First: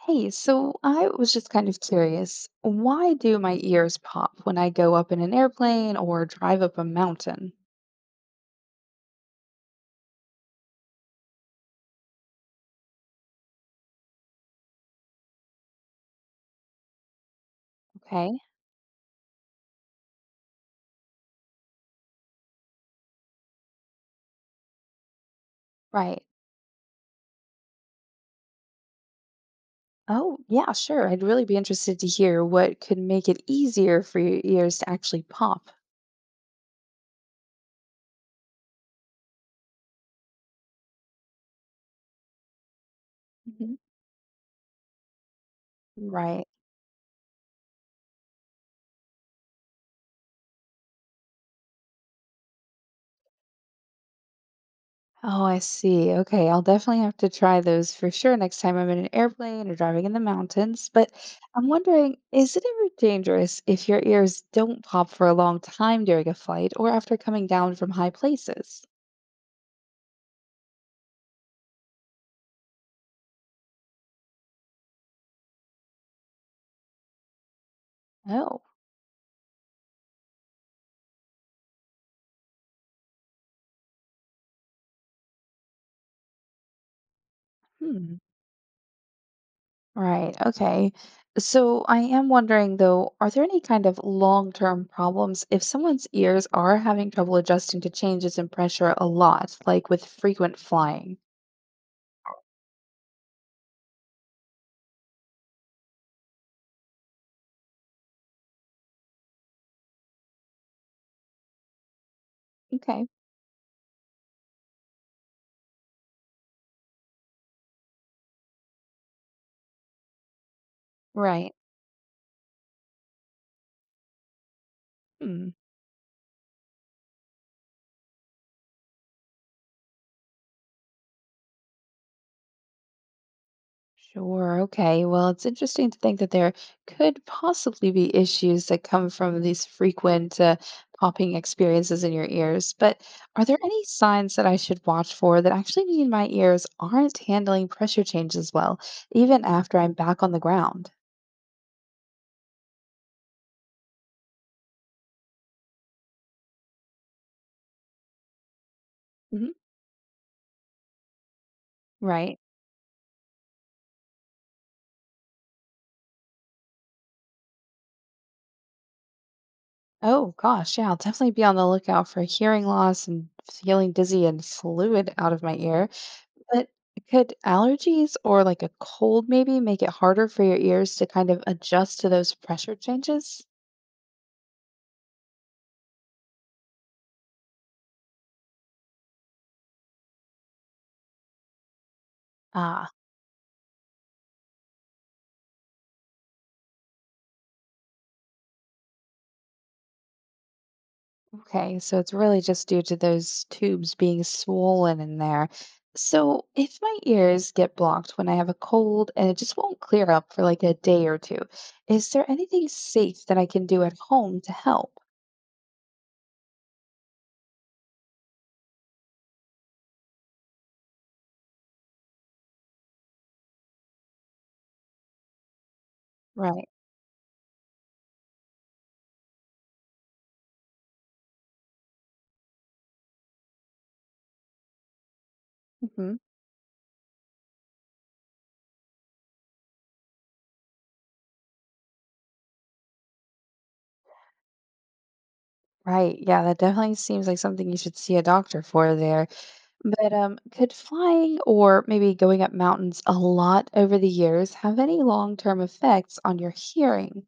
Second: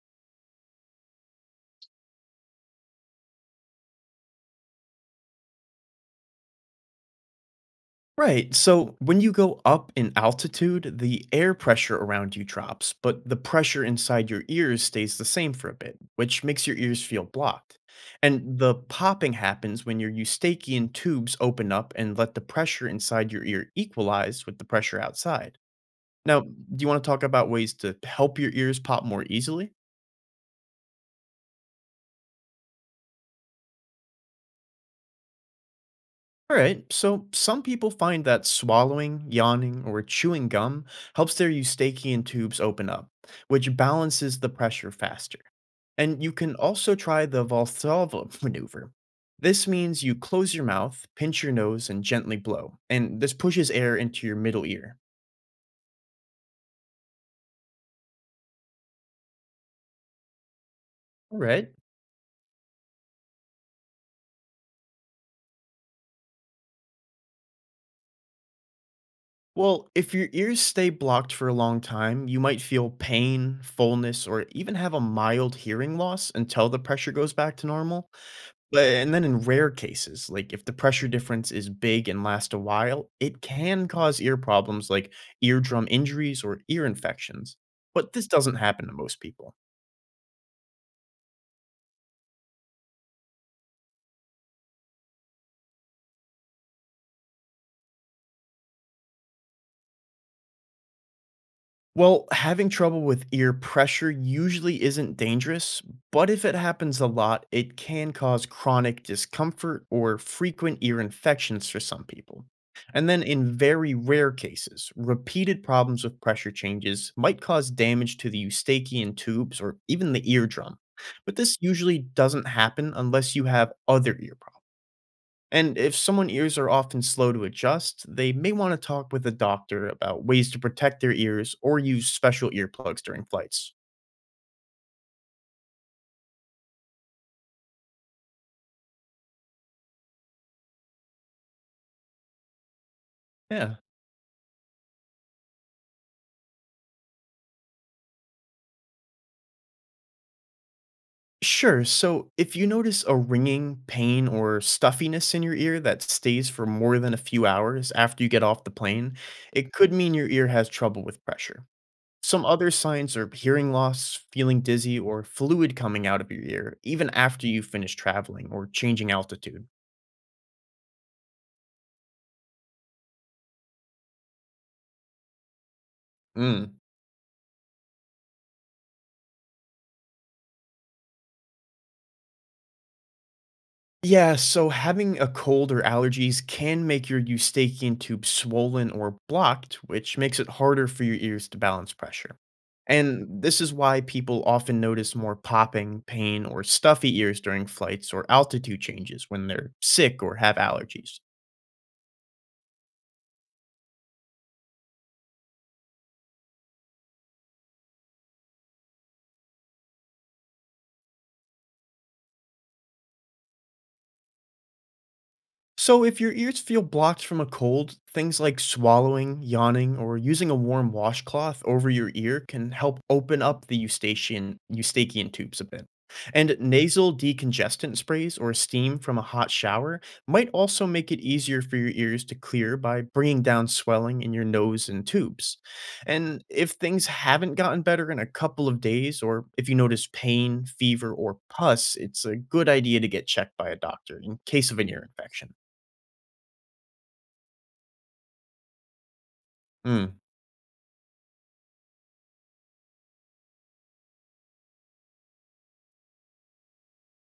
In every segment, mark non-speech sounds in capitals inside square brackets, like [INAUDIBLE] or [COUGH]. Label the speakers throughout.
Speaker 1: Hey, so I was just kind of curious, why do my ears pop when I go up in an airplane or drive up a mountain?
Speaker 2: Right. So when you go up in altitude, the air pressure around you drops, but the pressure inside your ears stays the same for a bit, which makes your ears feel blocked.
Speaker 1: Okay,
Speaker 2: And the popping happens when your eustachian tubes open up and let the pressure inside your ear equalize with the pressure outside.
Speaker 1: right.
Speaker 2: Now, do you want to talk about ways to help your ears pop more easily?
Speaker 1: Oh, yeah, sure. I'd really be interested to hear what could make it easier for your ears to actually pop.
Speaker 2: All right, so some people find that swallowing, yawning, or chewing gum helps their eustachian tubes open up, which
Speaker 1: Mhm.
Speaker 2: balances the pressure faster. And you
Speaker 1: Right.
Speaker 2: can also try the Valsalva [LAUGHS] maneuver. This means you close your mouth, pinch your nose, and gently blow, and this pushes air into your middle ear.
Speaker 1: Oh, I see. Okay, I'll definitely have to try those for sure next time I'm in an airplane or driving in the mountains. But
Speaker 2: All
Speaker 1: I'm
Speaker 2: right.
Speaker 1: wondering, is it ever dangerous if your ears don't pop for a long time during a flight or after coming down from high places?
Speaker 2: Well, if your ears stay blocked for a long time, you might feel pain, fullness, or even have a mild hearing loss until the pressure goes back to normal.
Speaker 1: Oh,
Speaker 2: But and then in rare cases, like, if the pressure difference is big and lasts a while, it can cause ear problems like eardrum injuries or ear infections, but
Speaker 1: hmm.
Speaker 2: this doesn't happen to most people.
Speaker 1: Right. Okay. So I am wondering though, are there any kind of long-term problems if someone's ears are having trouble adjusting to changes in pressure a lot, like with frequent flying?
Speaker 2: Well, having trouble with ear pressure usually isn't dangerous, but if it happens a lot, it can cause chronic discomfort or frequent ear infections for some people.
Speaker 1: Okay.
Speaker 2: And then, in very rare cases, repeated problems with pressure changes might cause damage to the eustachian tubes or even the eardrum. But
Speaker 1: Right.
Speaker 2: this usually doesn't happen unless you have other ear problems.
Speaker 1: Hmm.
Speaker 2: And if someone's ears are often slow to adjust, they may want to talk with a doctor about ways to protect their ears or use special earplugs during flights.
Speaker 1: Sure. Okay. Well, it's interesting to think that there could possibly be issues that come from these frequent popping experiences in your ears. But are there
Speaker 2: Yeah.
Speaker 1: any signs that I should watch for that actually mean my ears aren't handling pressure changes well, even after I'm back on the ground?
Speaker 2: Sure. So if you notice a ringing, pain, or stuffiness in your ear that stays for more than a few hours after you get off the plane,
Speaker 1: Mhm.
Speaker 2: it could mean your ear has trouble with pressure.
Speaker 1: Right.
Speaker 2: Some other signs are hearing loss, feeling dizzy, or fluid coming out of your ear, even after you finish traveling or changing altitude.
Speaker 1: Oh, gosh. Yeah, I'll definitely be on the lookout for hearing loss and feeling dizzy and fluid out of my ear. But
Speaker 2: Mm.
Speaker 1: could allergies or like a cold maybe make it harder for your ears to kind of adjust to those pressure changes?
Speaker 2: Yeah, so having a cold or allergies can make your eustachian tube swollen or blocked, which makes it harder for your ears to balance pressure.
Speaker 1: Ah,
Speaker 2: And this is why people often notice more popping, pain, or stuffy ears during flights or altitude changes when they're sick or have allergies.
Speaker 1: okay. So it's really just due to those tubes being swollen in there. So if my ears get blocked when I have a cold and it just won't clear up for like a day or two, is there anything safe that I can do at home to help?
Speaker 2: So, if your ears feel blocked from a cold, things like swallowing, yawning, or using a warm washcloth over your ear can help open up the eustachian tubes a bit. And
Speaker 1: Right.
Speaker 2: nasal decongestant sprays or steam from a hot shower might also make it easier for your ears to clear by bringing down swelling in your nose and tubes.
Speaker 1: Hmm.
Speaker 2: And if things haven't gotten better in a couple of days, or if you notice pain, fever, or pus, it's a good idea to get checked by a doctor in case of an ear infection.
Speaker 1: Right. Yeah, that definitely seems like something you should see a doctor for there. But
Speaker 2: Mm.
Speaker 1: could flying or maybe going up mountains a lot over the years have any long-term effects on your hearing?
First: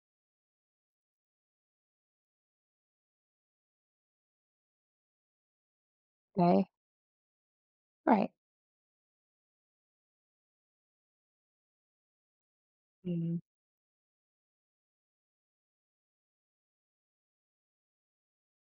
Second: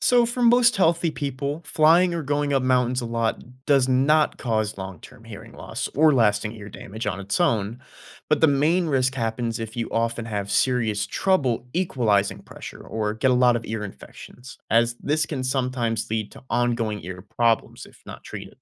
Speaker 2: So, for most healthy people, flying or going up mountains a lot does not cause long term hearing loss or lasting ear
Speaker 1: Okay,
Speaker 2: damage on its own.
Speaker 1: right.
Speaker 2: But the main risk happens if you often have serious trouble equalizing pressure or get a
Speaker 1: Mm.
Speaker 2: lot of ear infections, as this can sometimes lead to ongoing ear problems if not treated.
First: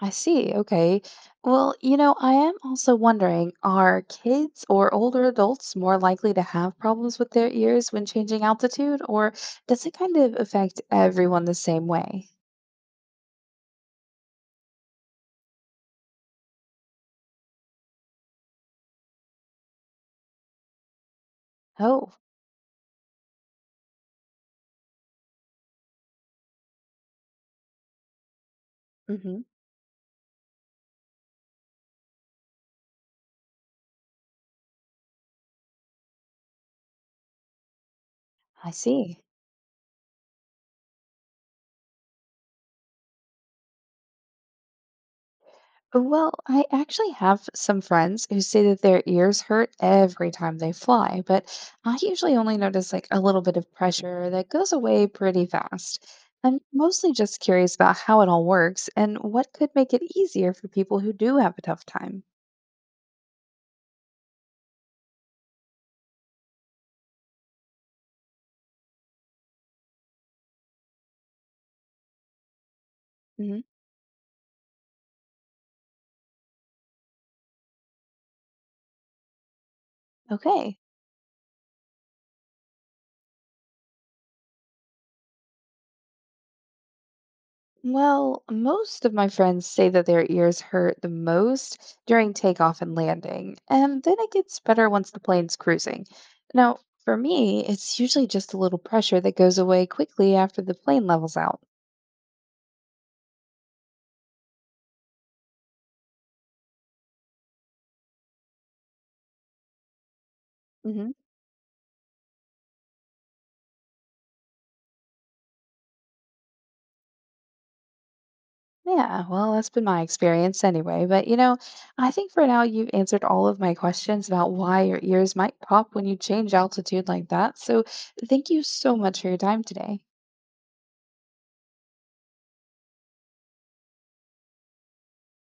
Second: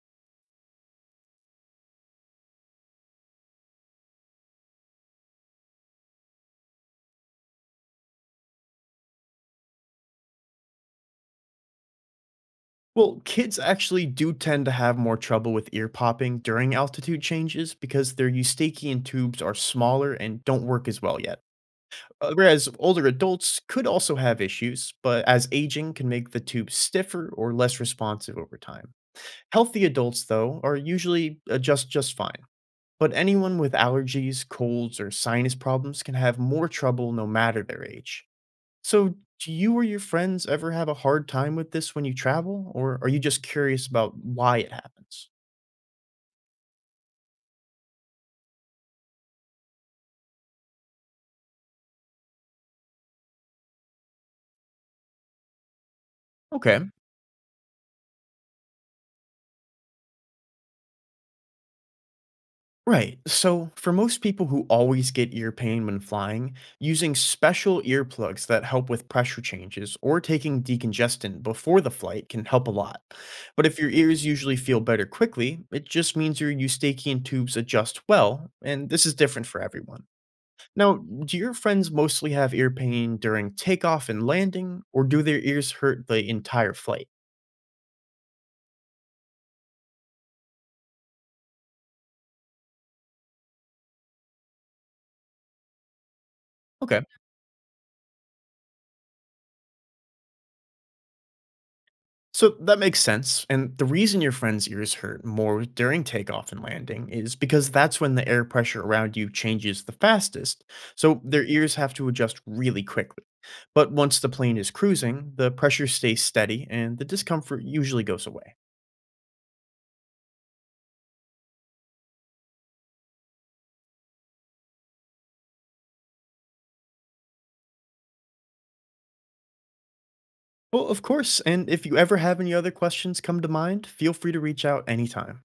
Speaker 1: I see. Okay. Well, you know, I am also wondering, are kids or older adults more likely to have problems with their ears when changing altitude, or does it kind of affect everyone the same way?
Speaker 2: Well, kids actually do tend to have more trouble with ear popping during altitude changes because their eustachian tubes are smaller and don't work as well yet.
Speaker 1: Oh,
Speaker 2: Whereas older adults could also have issues, but as aging can make the tube stiffer or less responsive over time.
Speaker 1: hmm.
Speaker 2: Healthy adults, though, are usually adjust just fine. But anyone with allergies, colds, or sinus problems can have more trouble no matter their age.
Speaker 1: I
Speaker 2: So,
Speaker 1: see.
Speaker 2: do you or your friends ever have a hard time with this when you travel, or are you just curious about why it happens?
Speaker 1: Well, I actually have some friends who say that their ears hurt every time they fly, but I usually only notice like a little bit of pressure that goes away pretty fast. I'm
Speaker 2: Okay.
Speaker 1: mostly just curious about how it all works and what could make it easier for people who do have a tough time.
Speaker 2: Right. So, for most people who always get ear pain when flying, using special earplugs that help with pressure changes or taking decongestant before the flight can help a lot.
Speaker 1: Hmm.
Speaker 2: But if your ears usually feel better quickly, it just means your eustachian tubes adjust well, and this is different for everyone.
Speaker 1: Okay.
Speaker 2: Now, do your friends mostly have ear pain during takeoff and landing, or do their ears hurt the entire flight?
Speaker 1: Well, most of my friends say that their ears hurt the most during takeoff and landing, and then it gets better once the plane's cruising. Now,
Speaker 2: Okay.
Speaker 1: for me, it's usually just a little pressure that goes away quickly after the plane levels out.
Speaker 2: So that makes sense. And the reason your friend's ears hurt more during takeoff and landing is because that's when the air pressure around you changes the fastest.
Speaker 1: Hmm.
Speaker 2: So their ears have to adjust really quickly. But once the plane is cruising, the pressure stays steady and the discomfort usually goes away.
Speaker 1: Yeah, well, that's been my experience anyway. But you know, I think for now you've answered all of my questions about why your ears might pop when you change altitude like that. So thank you so much for your time today.
Speaker 2: Well, of course. And if you ever have any other questions come to mind, feel free to reach out anytime.